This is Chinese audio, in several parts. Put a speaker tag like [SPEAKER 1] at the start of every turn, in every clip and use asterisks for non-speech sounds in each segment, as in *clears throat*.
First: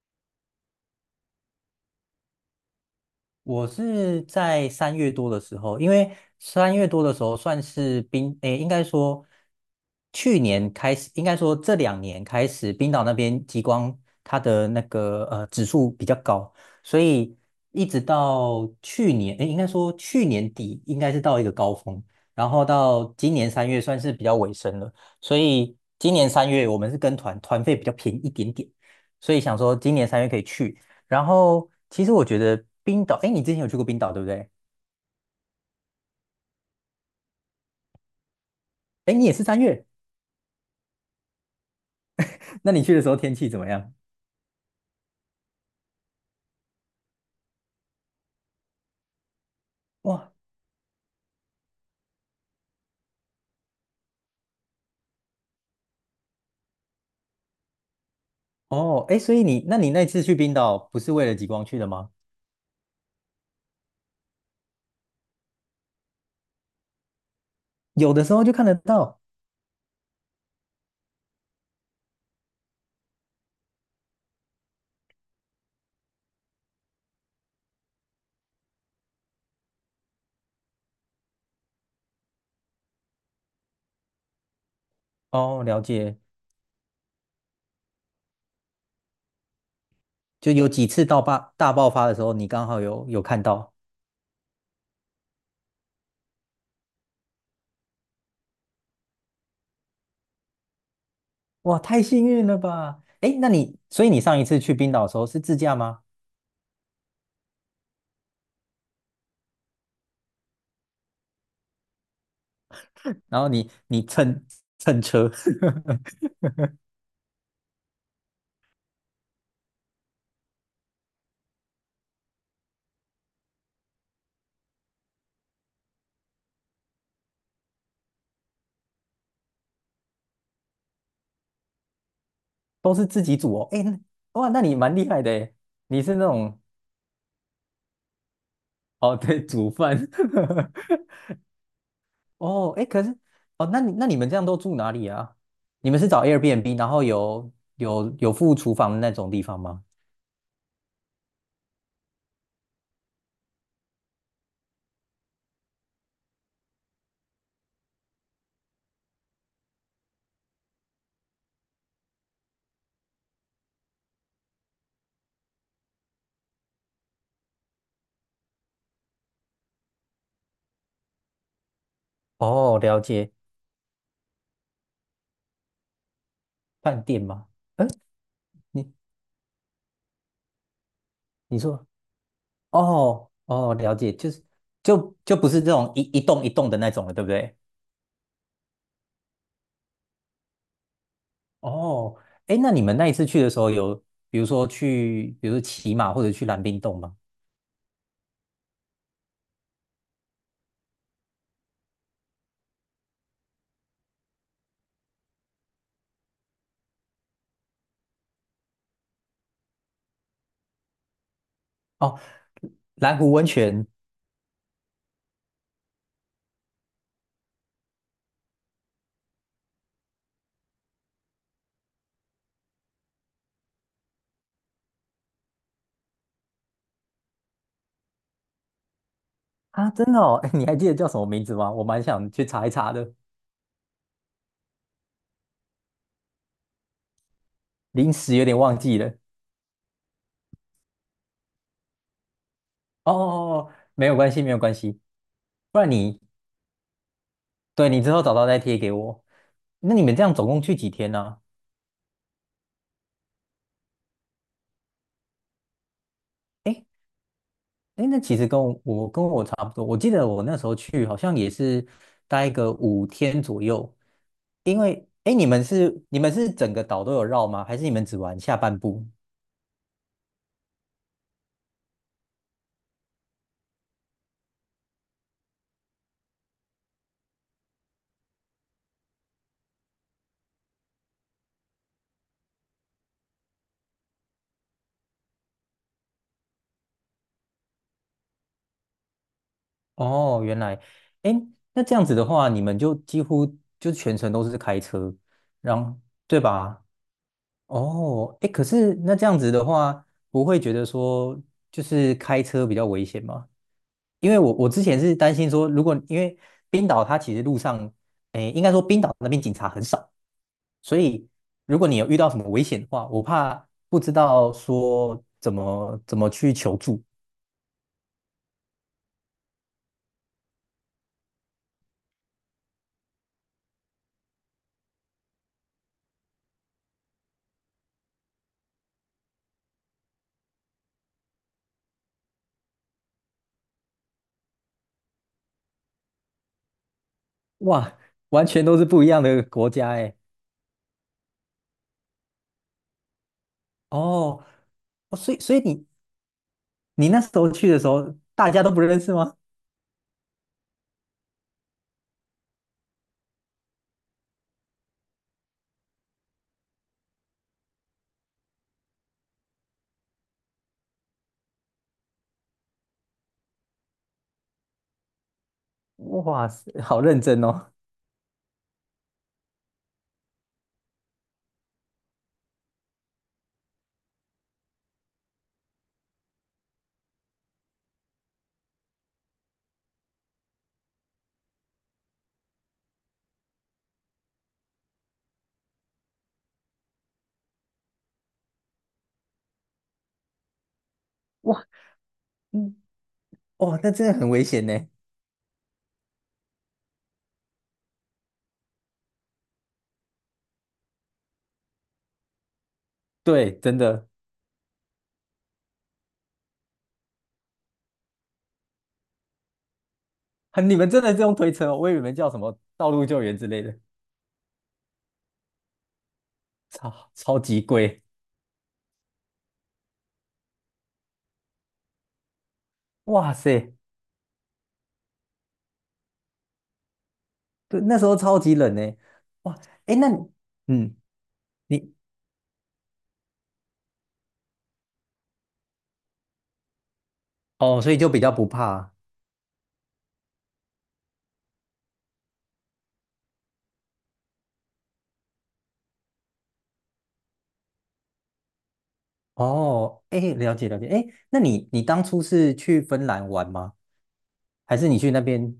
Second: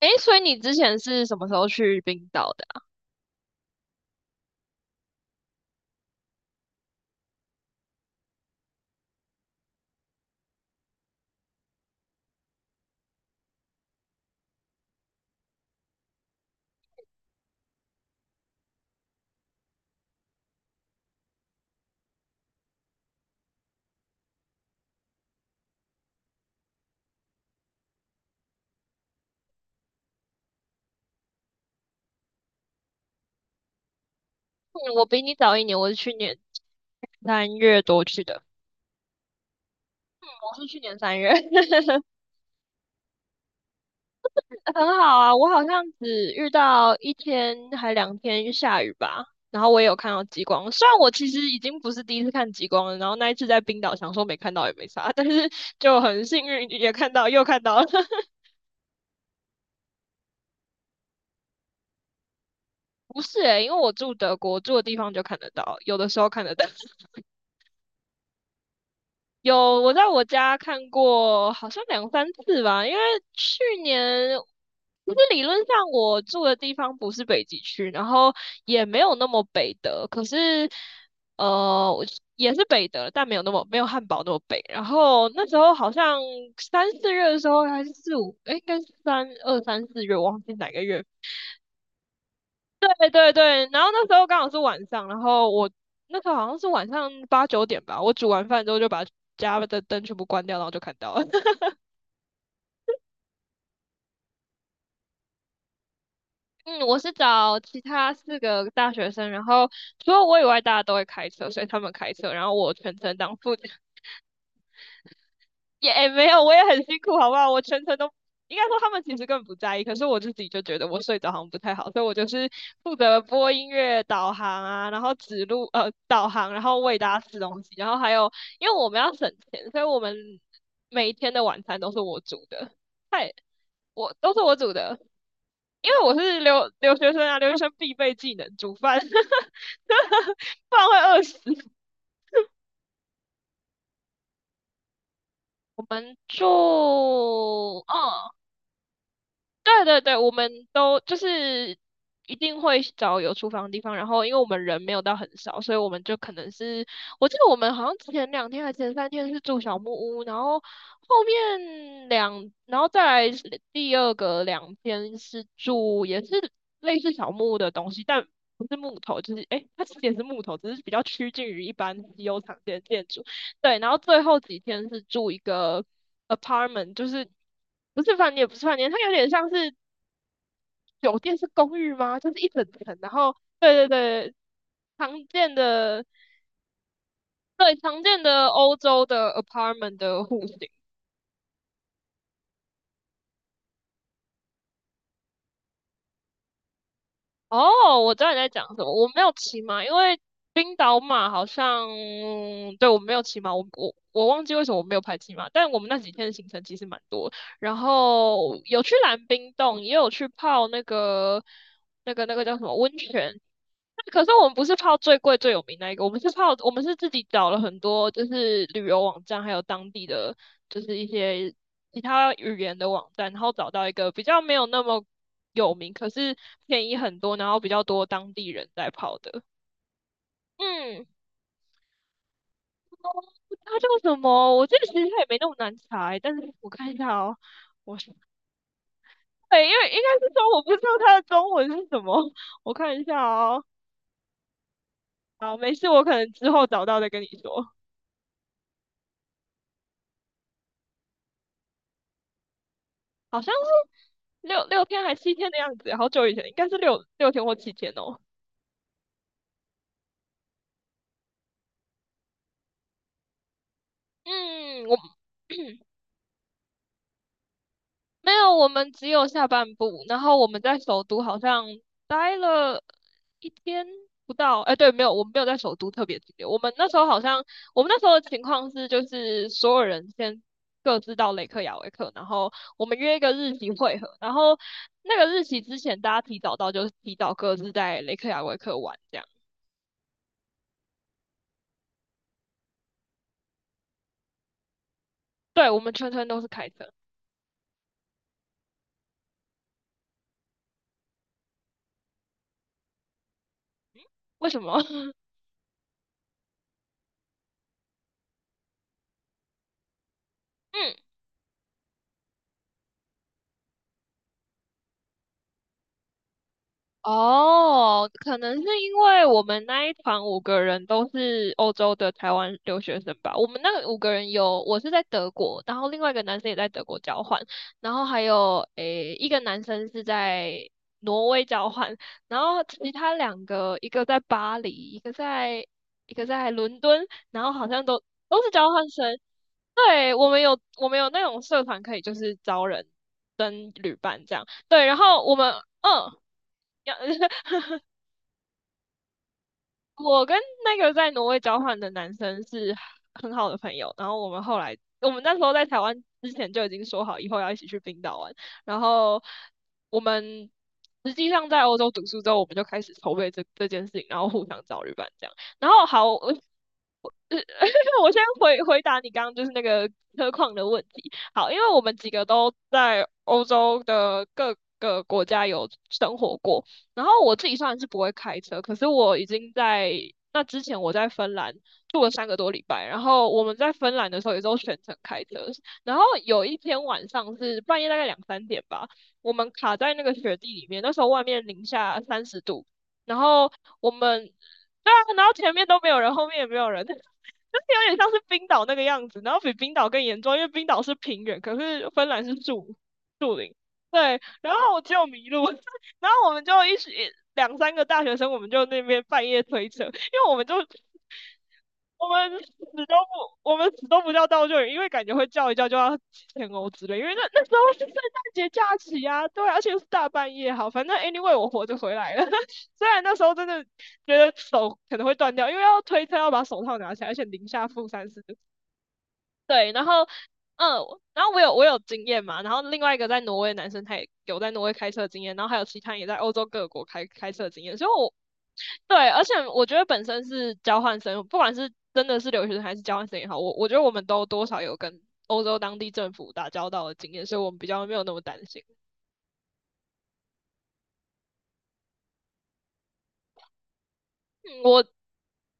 [SPEAKER 1] 诶，所以你之前是什么时候去冰岛的啊。
[SPEAKER 2] 我是在三月多的时候，因为三月多的时候算是应该说去年开始，应该说这两年开始，冰岛那边极光它的那个指数比较高，所以一直到去年，应该说去年底应该是到一个高峰，然后到今年三月算是比较尾声了，所以今年三月我们是跟团，团费比较便宜一点点，所以想说今年三月可以去。然后其实我觉得冰岛，哎，你之前有去过冰岛对不对？
[SPEAKER 1] 嗯，我比你早一年，我是去年三月多去的。
[SPEAKER 2] 哎，你也是三月，
[SPEAKER 1] 我是去年三月，*laughs*
[SPEAKER 2] 那你去的时候天气怎么样？
[SPEAKER 1] 很好啊。我好像只遇到一天还两天下雨吧，然后我也有看到
[SPEAKER 2] 哇，
[SPEAKER 1] 极光。虽然我其实已经不是第一次看极光了，然后那一次在冰岛想说没看到也没啥，*laughs* 但是就很幸运也看到，又看到了。*laughs*
[SPEAKER 2] 哦，哎，所以你，那你那次去冰岛不是为了极光去的吗？
[SPEAKER 1] 不是诶，因为我住德国，住的地方就看得到，有的时候看得到。
[SPEAKER 2] 有的时候就看得到。
[SPEAKER 1] 有，我在我家看过，好像两三次吧。因为去年，其实理论上我住的地方不是北极区，然后也没有那么北的。可是，我也是北的，但没有汉堡那么北。然后那时
[SPEAKER 2] 哦，
[SPEAKER 1] 候
[SPEAKER 2] 了
[SPEAKER 1] 好
[SPEAKER 2] 解，
[SPEAKER 1] 像三四月的时候还是四五，应该是三四月，忘
[SPEAKER 2] 就
[SPEAKER 1] 记
[SPEAKER 2] 有
[SPEAKER 1] 哪个
[SPEAKER 2] 几
[SPEAKER 1] 月。
[SPEAKER 2] 次到大爆发的时候，你刚好有
[SPEAKER 1] 对
[SPEAKER 2] 有
[SPEAKER 1] 对
[SPEAKER 2] 看
[SPEAKER 1] 对，
[SPEAKER 2] 到。
[SPEAKER 1] 然后那时候刚好是晚上，然后我那时候好像是晚上8、9点吧，我煮完饭之后就把家的灯全部关掉，然后就看到了。*laughs*
[SPEAKER 2] 哇，太幸运了吧！哎，所以你上一次去冰岛的时候是自驾吗？
[SPEAKER 1] 嗯，我是找其他4个大学生，然后除了我以外，大家都会开车，所以他们开车，然后我全程当
[SPEAKER 2] 然后
[SPEAKER 1] 副驾。
[SPEAKER 2] 你蹭车，
[SPEAKER 1] 没
[SPEAKER 2] *laughs*
[SPEAKER 1] 有，我也很辛苦，好不好？我全程都应该说他们其实根本不在意，可是我自己就觉得我睡着好像不太好，所以我就是负责播音乐、导航啊，然后指路导航，然后喂大家吃东西，然后还有因为我们要省钱，所以我们每一天的晚餐都是我煮的。
[SPEAKER 2] 都是自
[SPEAKER 1] 嗨，
[SPEAKER 2] 己组哦。哎，那
[SPEAKER 1] 我都是
[SPEAKER 2] 哇，
[SPEAKER 1] 我
[SPEAKER 2] 那
[SPEAKER 1] 煮
[SPEAKER 2] 你蛮
[SPEAKER 1] 的，
[SPEAKER 2] 厉害的诶，
[SPEAKER 1] 因为
[SPEAKER 2] 你
[SPEAKER 1] 我
[SPEAKER 2] 是那
[SPEAKER 1] 是
[SPEAKER 2] 种
[SPEAKER 1] 留学生啊，留学生必备技能煮饭，
[SPEAKER 2] *laughs* 哦，对，煮饭。
[SPEAKER 1] *laughs* 不然
[SPEAKER 2] *laughs*
[SPEAKER 1] 会饿死。
[SPEAKER 2] 哦，哎，可是，哦，那你们这样都住哪里啊？
[SPEAKER 1] 我
[SPEAKER 2] 你们是
[SPEAKER 1] 们
[SPEAKER 2] 找
[SPEAKER 1] 住，
[SPEAKER 2] Airbnb，然后有有
[SPEAKER 1] 嗯，
[SPEAKER 2] 有附厨房的那种地方吗？
[SPEAKER 1] 对对对，我们都就是一定会找有厨房的地方，然后因为我们人没有到很少，所以我们就可能是，我记得我们好像前两天还前三天是住小木屋，然后后面两，然后再来是第二个两天是住也是类似小木屋的东西，但不是木头，就是诶，它其实也是木头，只是比较趋近于一般稀有常见
[SPEAKER 2] 哦，
[SPEAKER 1] 的
[SPEAKER 2] 了
[SPEAKER 1] 建筑。
[SPEAKER 2] 解，
[SPEAKER 1] 对，然后最后几天是住一个apartment，
[SPEAKER 2] 饭
[SPEAKER 1] 就
[SPEAKER 2] 店
[SPEAKER 1] 是
[SPEAKER 2] 吗？嗯，
[SPEAKER 1] 不是饭店，也不是饭店，
[SPEAKER 2] 你
[SPEAKER 1] 它有点像是酒店，是
[SPEAKER 2] 你
[SPEAKER 1] 公
[SPEAKER 2] 说，
[SPEAKER 1] 寓吗？就是一整层，然
[SPEAKER 2] 哦
[SPEAKER 1] 后对
[SPEAKER 2] 哦，
[SPEAKER 1] 对
[SPEAKER 2] 了解，就
[SPEAKER 1] 对，
[SPEAKER 2] 是就
[SPEAKER 1] 常
[SPEAKER 2] 就不
[SPEAKER 1] 见
[SPEAKER 2] 是这种一
[SPEAKER 1] 的
[SPEAKER 2] 一栋一栋的那种了，对不对？
[SPEAKER 1] 对，常见的欧洲的 apartment 的户型。
[SPEAKER 2] 哦，哎，那你们那一次去的时候有，比如说去，比如说骑马或者去蓝冰洞吗？
[SPEAKER 1] 哦，我知道你在讲什么，我没有骑马，因为冰岛马好像，对，我没有骑马，我忘记为什么我没有排骑马，但我们那几天的行程其实蛮多，然后有去蓝冰洞，也有去泡那个
[SPEAKER 2] 哦，
[SPEAKER 1] 叫什么温
[SPEAKER 2] 蓝湖
[SPEAKER 1] 泉。
[SPEAKER 2] 温泉
[SPEAKER 1] 可是我们不是泡最贵最有名那一个，我们是泡，我们是自己找了很多就是旅游网站，还有当地的就是一些其他语言的网站，然后找到一个比较没有那么有名，可是便宜很多，然后比较多当地人在泡的。
[SPEAKER 2] 啊，真的哦，哎，你还记得
[SPEAKER 1] 嗯，
[SPEAKER 2] 叫什么名字吗？我蛮想去查一查的。
[SPEAKER 1] 它叫什么？我记得其实它也没那么难猜，但是我看一下哦，我是
[SPEAKER 2] 临时有点忘记了。
[SPEAKER 1] 对，因为应该是说我不知道它的中文是什么，我看一
[SPEAKER 2] 哦哦
[SPEAKER 1] 下哦。
[SPEAKER 2] 哦，没有关系，没有关系。
[SPEAKER 1] 好，没
[SPEAKER 2] 不
[SPEAKER 1] 事，
[SPEAKER 2] 然
[SPEAKER 1] 我可
[SPEAKER 2] 你，
[SPEAKER 1] 能之后找到再跟你说。
[SPEAKER 2] 对，你之后找到再贴给我。那你们这样总共去几天呢、
[SPEAKER 1] 好像是六天还七天的样子，好久以前，应该
[SPEAKER 2] 诶
[SPEAKER 1] 是六天或七天
[SPEAKER 2] 哎哎，那
[SPEAKER 1] 哦。
[SPEAKER 2] 其实跟我差不多。我记得我那时候去好像也是待个5天左右，因
[SPEAKER 1] 嗯，我
[SPEAKER 2] 为哎，诶你们
[SPEAKER 1] *clears throat*
[SPEAKER 2] 是你们是整个岛都有绕吗？还是你们只
[SPEAKER 1] 没
[SPEAKER 2] 玩
[SPEAKER 1] 有，
[SPEAKER 2] 下
[SPEAKER 1] 我
[SPEAKER 2] 半
[SPEAKER 1] 们
[SPEAKER 2] 部？
[SPEAKER 1] 只有下半部，然后我们在首都好像待了一天不到，哎，对，没有，我们没有在首都特别停留。我们那时候好像，我们那时候的情况是，就是所有人先各自到雷克雅维克，然后我们约一个日期会合，然后那个日期之前大家提早到，就是提早各自在雷克雅维克玩这样。
[SPEAKER 2] 哦，原来，哎，那这样子的话，你们就几乎就全程都是开车，
[SPEAKER 1] 对，我
[SPEAKER 2] 然
[SPEAKER 1] 们
[SPEAKER 2] 后
[SPEAKER 1] 全程
[SPEAKER 2] 对
[SPEAKER 1] 都是开
[SPEAKER 2] 吧？
[SPEAKER 1] 车，
[SPEAKER 2] 哦，哎，可是那这样子的话，不会觉得说就是开车比较危险吗？因为
[SPEAKER 1] 为
[SPEAKER 2] 我
[SPEAKER 1] 什
[SPEAKER 2] 我
[SPEAKER 1] 么？
[SPEAKER 2] 之前
[SPEAKER 1] *laughs*
[SPEAKER 2] 是担心说，如果因为冰岛它其实路上，哎，应该说冰岛那边警察很少，
[SPEAKER 1] 嗯，
[SPEAKER 2] 所以如果你有遇到什么危险的话，我怕不知道说怎么去求助。
[SPEAKER 1] 哦，可能是因为我们那一团五个人都是欧洲的台湾留学生吧。我们那个五个人有，我是在德国，然后另外一个男生也在德国交换，然后还有一个男生是在挪威交换，然后其他两个一个在巴黎，一个在伦敦，然后好像
[SPEAKER 2] 哇，
[SPEAKER 1] 都都
[SPEAKER 2] 完
[SPEAKER 1] 是
[SPEAKER 2] 全
[SPEAKER 1] 交
[SPEAKER 2] 都是
[SPEAKER 1] 换
[SPEAKER 2] 不一
[SPEAKER 1] 生。
[SPEAKER 2] 样的国家
[SPEAKER 1] 对，
[SPEAKER 2] 哎。
[SPEAKER 1] 我们有我们有那种社团可以就是招人跟旅伴这样。
[SPEAKER 2] 哦，
[SPEAKER 1] 对，然
[SPEAKER 2] 哦
[SPEAKER 1] 后
[SPEAKER 2] 所
[SPEAKER 1] 我
[SPEAKER 2] 以
[SPEAKER 1] 们
[SPEAKER 2] 所以你
[SPEAKER 1] 嗯。要 *laughs*
[SPEAKER 2] 你那时候去的时候，大家都不认识吗？
[SPEAKER 1] 我跟那个在挪威交换的男生是很好的朋友，然后我们后来，我们那时候在台湾之前就已经说好以后要一起去冰岛玩，然后我们实际上在欧洲读书之后，我们就开始筹备这这件事情，然后互相找旅伴这样。然后好，我
[SPEAKER 2] 哇塞，好认真哦。
[SPEAKER 1] *laughs* 我先回答你刚刚就是那个车况的问题。好，因为我们几个都在欧洲的各个国家有生活过，然后我自己虽然是不会开车，可是我已经在那之前我在芬兰住了3个多礼拜，然后我们在芬兰的时候也都全程开车，然后有一天晚上是半夜大概2、3点吧，我们卡在那个雪地里面，那时候外面零
[SPEAKER 2] 哇。
[SPEAKER 1] 下三十度，然后
[SPEAKER 2] 哦，
[SPEAKER 1] 我
[SPEAKER 2] 那真的很
[SPEAKER 1] 们
[SPEAKER 2] 危险呢。
[SPEAKER 1] 对啊，然后前面都没有人，后面也没有人。*laughs* 就是有点像是冰岛那个样子，然后比冰岛更严重，因为冰岛是平原，可是芬兰是树林，
[SPEAKER 2] 对，真的，
[SPEAKER 1] 对，然后我就迷路，*laughs* 我然后我们就一起2、3个大学生，我们就那边半夜推车，因为我们就
[SPEAKER 2] 你们真的这种推车哦，我以为你
[SPEAKER 1] 我
[SPEAKER 2] 们叫什
[SPEAKER 1] 们死
[SPEAKER 2] 么道路救援之
[SPEAKER 1] 我
[SPEAKER 2] 类
[SPEAKER 1] 们
[SPEAKER 2] 的，
[SPEAKER 1] 死都不叫道救援，因为感觉会叫一叫就要几千欧之类，因
[SPEAKER 2] 超
[SPEAKER 1] 为那
[SPEAKER 2] 超
[SPEAKER 1] 那时
[SPEAKER 2] 级
[SPEAKER 1] 候是圣
[SPEAKER 2] 贵，
[SPEAKER 1] 诞节假期啊，对啊而且又是大半夜，好，反正 anyway 我活着回来了，*laughs* 虽然那时
[SPEAKER 2] 哇
[SPEAKER 1] 候真的
[SPEAKER 2] 塞，
[SPEAKER 1] 觉得手可能会断掉，因为要推车要把手套拿起来，而且零下
[SPEAKER 2] 对，
[SPEAKER 1] 负
[SPEAKER 2] 那时
[SPEAKER 1] 三
[SPEAKER 2] 候
[SPEAKER 1] 十
[SPEAKER 2] 超级冷呢，哇，
[SPEAKER 1] 对，然
[SPEAKER 2] 哎，
[SPEAKER 1] 后
[SPEAKER 2] 那你
[SPEAKER 1] 嗯，
[SPEAKER 2] 嗯，
[SPEAKER 1] 然后我有
[SPEAKER 2] 你
[SPEAKER 1] 经验嘛，然后另外一个在挪威的男生他也有在挪威开车的经验，然后还有其他也在欧洲各国开车的经验，
[SPEAKER 2] 哦，
[SPEAKER 1] 所以
[SPEAKER 2] 所以就
[SPEAKER 1] 我
[SPEAKER 2] 比较不怕啊
[SPEAKER 1] 对，而且我觉得本身是交换生，不管是真的是留学生还是交换生也好，我觉得我们都多少有跟欧洲当地政府打交道的经验，所以我们比较没有那么担心。
[SPEAKER 2] 哦，哎，了解了解，哎，那你当初是去芬兰玩吗？
[SPEAKER 1] 嗯。
[SPEAKER 2] 还是你去那边，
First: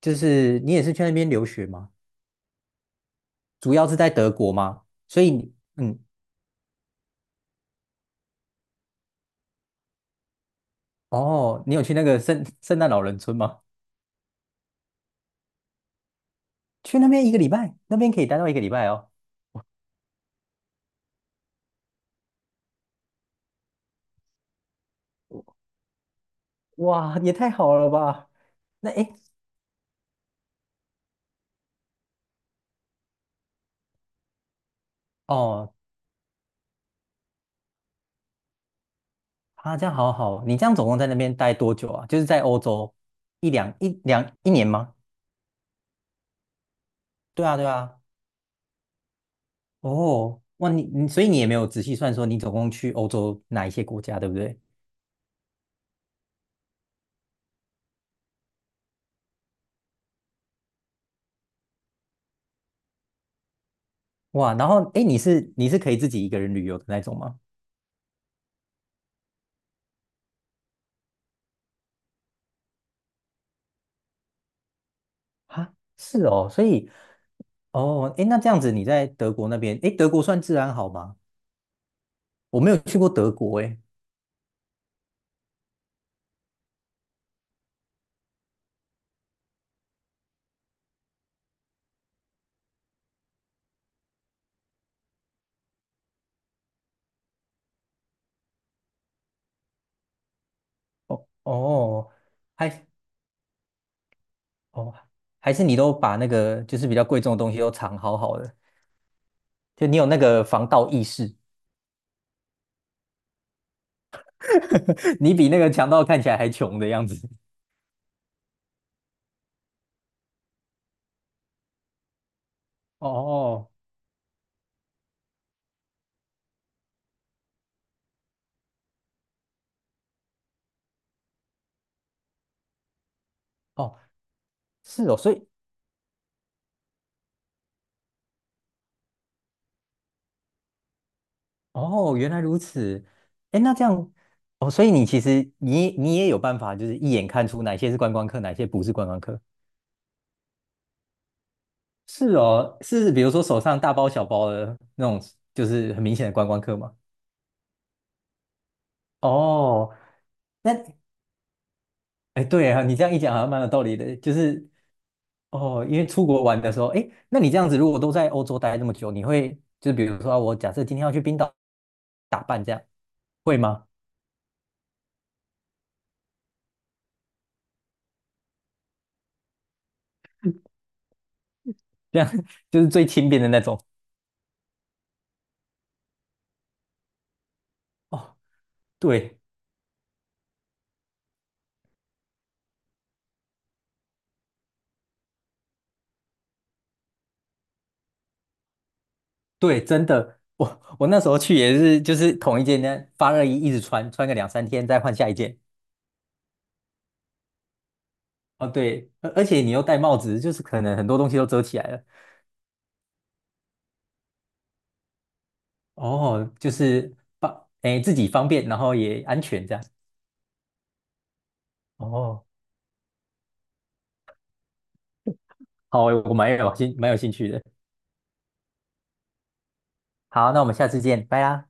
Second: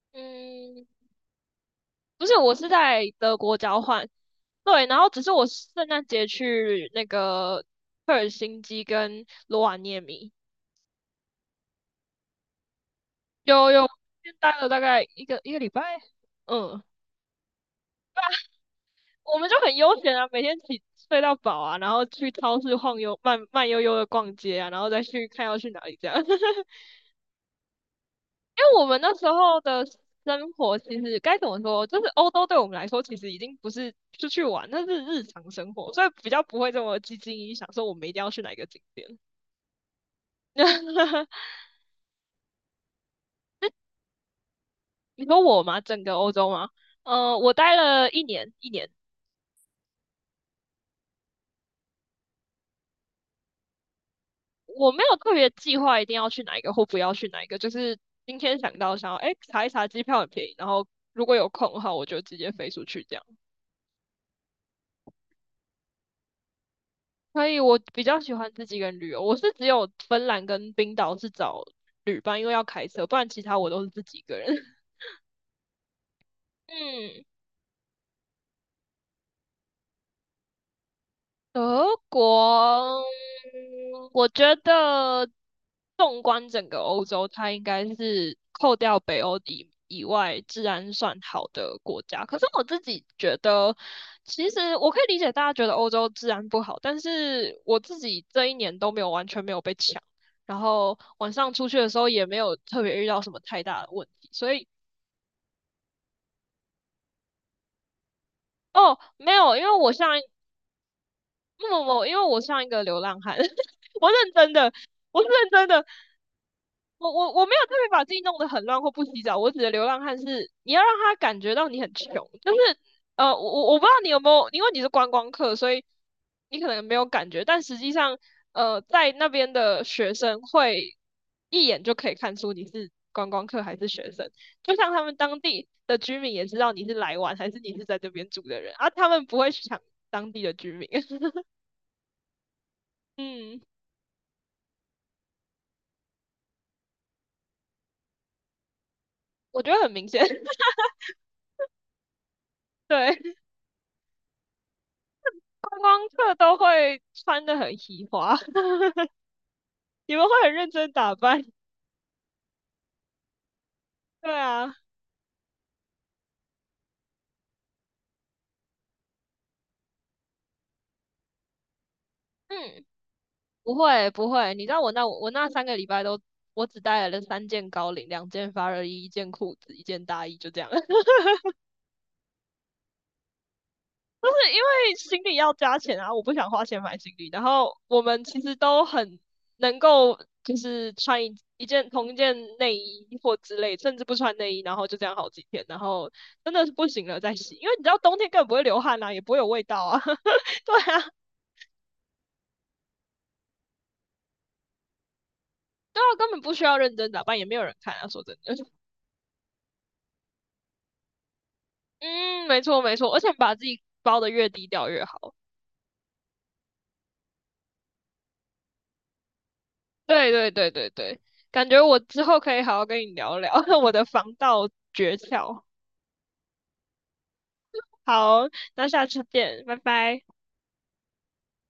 [SPEAKER 2] 就是你也
[SPEAKER 1] 嗯，
[SPEAKER 2] 是去那边留学吗？
[SPEAKER 1] 不是，我是在德国
[SPEAKER 2] 主
[SPEAKER 1] 交
[SPEAKER 2] 要是
[SPEAKER 1] 换，
[SPEAKER 2] 在德国吗？
[SPEAKER 1] 对，然后只
[SPEAKER 2] 所
[SPEAKER 1] 是
[SPEAKER 2] 以
[SPEAKER 1] 我
[SPEAKER 2] 你
[SPEAKER 1] 圣
[SPEAKER 2] 嗯，
[SPEAKER 1] 诞节去那个赫尔辛基跟罗瓦涅米。
[SPEAKER 2] 哦，你有去那个圣诞老人村吗？
[SPEAKER 1] 有有，先待了大概一个礼拜，嗯，
[SPEAKER 2] 去那边一个礼拜，那边可以待到一个礼拜哦。
[SPEAKER 1] 我们就很悠闲啊，每天起睡到饱啊，然后去超市晃悠，慢慢悠悠的逛街啊，然后再去看要去哪里这样。*laughs*
[SPEAKER 2] 哇，也太好了吧？
[SPEAKER 1] 因为我
[SPEAKER 2] 那
[SPEAKER 1] 们那
[SPEAKER 2] 诶，
[SPEAKER 1] 时候的生活其实该怎么说，就是欧洲对我们来说其实已经不是出去玩，那是日常生
[SPEAKER 2] 哦，
[SPEAKER 1] 活，所以比较不会这么积极影响，说我们一定要去哪一个景点。
[SPEAKER 2] 啊，这样好好。你这样总共在那
[SPEAKER 1] *laughs*
[SPEAKER 2] 边待多久啊？就是在欧洲一年吗？
[SPEAKER 1] 你说我吗？整个欧洲吗？
[SPEAKER 2] 对
[SPEAKER 1] 我
[SPEAKER 2] 啊，对
[SPEAKER 1] 待
[SPEAKER 2] 啊。
[SPEAKER 1] 了1年,1年。
[SPEAKER 2] 哦，哇，所以你也没有仔细算说你总共去欧洲哪一些国家，对不对？
[SPEAKER 1] 我没有特别计划一定要去哪一个或不要去哪一个，就是今天想到想要，哎，查一查机票很便宜，然后如果有空的话，我就直接飞出去这样。
[SPEAKER 2] 哇，然后你是可以自己一个人旅游的那种吗？
[SPEAKER 1] 所以我比较喜欢自己一个人旅游，我是只有芬兰跟冰岛是找旅伴，因为要开车，不然其他我都是自己一个人。*laughs*
[SPEAKER 2] 啊，是哦，所以
[SPEAKER 1] 嗯。
[SPEAKER 2] 哦，那这样子你在德国那边，德国算治安好吗？
[SPEAKER 1] 德
[SPEAKER 2] 我没有去
[SPEAKER 1] 国，
[SPEAKER 2] 过德国，诶。
[SPEAKER 1] 我觉得纵观整个欧洲，它应该是扣掉北欧以外治安算好的国家。可是我自己觉得，其实我可以理解大家觉得欧洲治安不好，但是我自己这一年都没有完全没有被抢，然后
[SPEAKER 2] 哦
[SPEAKER 1] 晚上出去的时候
[SPEAKER 2] 哦，
[SPEAKER 1] 也没有特
[SPEAKER 2] 还
[SPEAKER 1] 别遇到什么太大的问题，所以。
[SPEAKER 2] 哦，还是你都把那个就是比较贵重的东西都藏好好的，
[SPEAKER 1] 哦，没有，因为
[SPEAKER 2] 就
[SPEAKER 1] 我
[SPEAKER 2] 你有
[SPEAKER 1] 上
[SPEAKER 2] 那个防盗意识，
[SPEAKER 1] 不不不，因为我像一个流浪汉，*laughs* 我认真的，
[SPEAKER 2] *laughs*
[SPEAKER 1] 我是
[SPEAKER 2] 你
[SPEAKER 1] 认
[SPEAKER 2] 比那
[SPEAKER 1] 真
[SPEAKER 2] 个
[SPEAKER 1] 的，
[SPEAKER 2] 强盗看起来还穷的样
[SPEAKER 1] 我
[SPEAKER 2] 子。
[SPEAKER 1] 我我没有特别把自己弄得很乱或不洗澡，我指的流浪汉是你要让他感觉到你很穷，就是呃，我
[SPEAKER 2] 哦
[SPEAKER 1] 我我不知道你有没有，因为你是观光客，所以你可能没有感觉，但实际上在那边的学生会一眼就可以看出你是观光客还是
[SPEAKER 2] 哦，
[SPEAKER 1] 学生，就像他
[SPEAKER 2] 是
[SPEAKER 1] 们
[SPEAKER 2] 哦，所
[SPEAKER 1] 当
[SPEAKER 2] 以
[SPEAKER 1] 地的居民也知道你是来玩还是你是在这边住的人，啊，他们不会抢当地的居民。*laughs*
[SPEAKER 2] 哦，原来如此。哎，
[SPEAKER 1] 嗯，
[SPEAKER 2] 那这样哦，所以你其实你也有办法，就是一眼看出哪些是观光客，哪些不是观光客。
[SPEAKER 1] 我觉得很明显，*laughs*
[SPEAKER 2] 是哦，是
[SPEAKER 1] 对，
[SPEAKER 2] 比如说手上大包小包的那种，就
[SPEAKER 1] 观
[SPEAKER 2] 是很
[SPEAKER 1] 光
[SPEAKER 2] 明显的
[SPEAKER 1] 客
[SPEAKER 2] 观
[SPEAKER 1] 都
[SPEAKER 2] 光客嘛。
[SPEAKER 1] 会穿的很喜花，*laughs*
[SPEAKER 2] 哦，
[SPEAKER 1] 你们会很认
[SPEAKER 2] 那
[SPEAKER 1] 真打扮，
[SPEAKER 2] 哎，对啊，你这样一讲好像蛮有道理的，
[SPEAKER 1] 对
[SPEAKER 2] 就是
[SPEAKER 1] 啊，
[SPEAKER 2] 哦，因为出国玩的时候，哎，那你这样子如果都在欧洲待那么久，你会就比如说啊我假设今天要去冰岛打扮，这样
[SPEAKER 1] 嗯，
[SPEAKER 2] 会
[SPEAKER 1] 不
[SPEAKER 2] 吗？
[SPEAKER 1] 会不会，你知道我那我那3个礼拜都，我只带了3件高领，2件发热衣，1件裤子，1件大衣，就这样。*laughs*
[SPEAKER 2] 这样 *laughs* 就是最轻便的那种。
[SPEAKER 1] 对，因为行李要加钱啊，我不想花钱买行李。然后我们
[SPEAKER 2] 哦，
[SPEAKER 1] 其实都很
[SPEAKER 2] 对
[SPEAKER 1] 能够，就是穿一件同一件内衣或之类，甚至不穿内衣，然后就这样好几天，然后真的是不行了再洗，因为你知道冬天根本不会流汗啊，也不会有味
[SPEAKER 2] 对，
[SPEAKER 1] 道啊。
[SPEAKER 2] 真的，
[SPEAKER 1] *laughs* 对
[SPEAKER 2] 我
[SPEAKER 1] 啊，
[SPEAKER 2] 我那时候去也是，就是同一件呢发热衣一直穿，穿个两三天再换下一件。
[SPEAKER 1] 对啊，根本不需要认真打扮，也没有人看啊。说真的，
[SPEAKER 2] 哦，对，而且你又戴帽子，就是可能很多东西都遮起来了。
[SPEAKER 1] 嗯，没错没错，而且把自己包的越低调越好。
[SPEAKER 2] 哦，就是自己方便，然后也安全这样。
[SPEAKER 1] 对对对对对，感觉我之后
[SPEAKER 2] 哦，
[SPEAKER 1] 可以好好跟你聊聊 *laughs* 我的防盗诀窍。
[SPEAKER 2] 好，我蛮有兴趣的。
[SPEAKER 1] 好，那下次见，拜拜。
[SPEAKER 2] 好，那我们下次见，拜啦。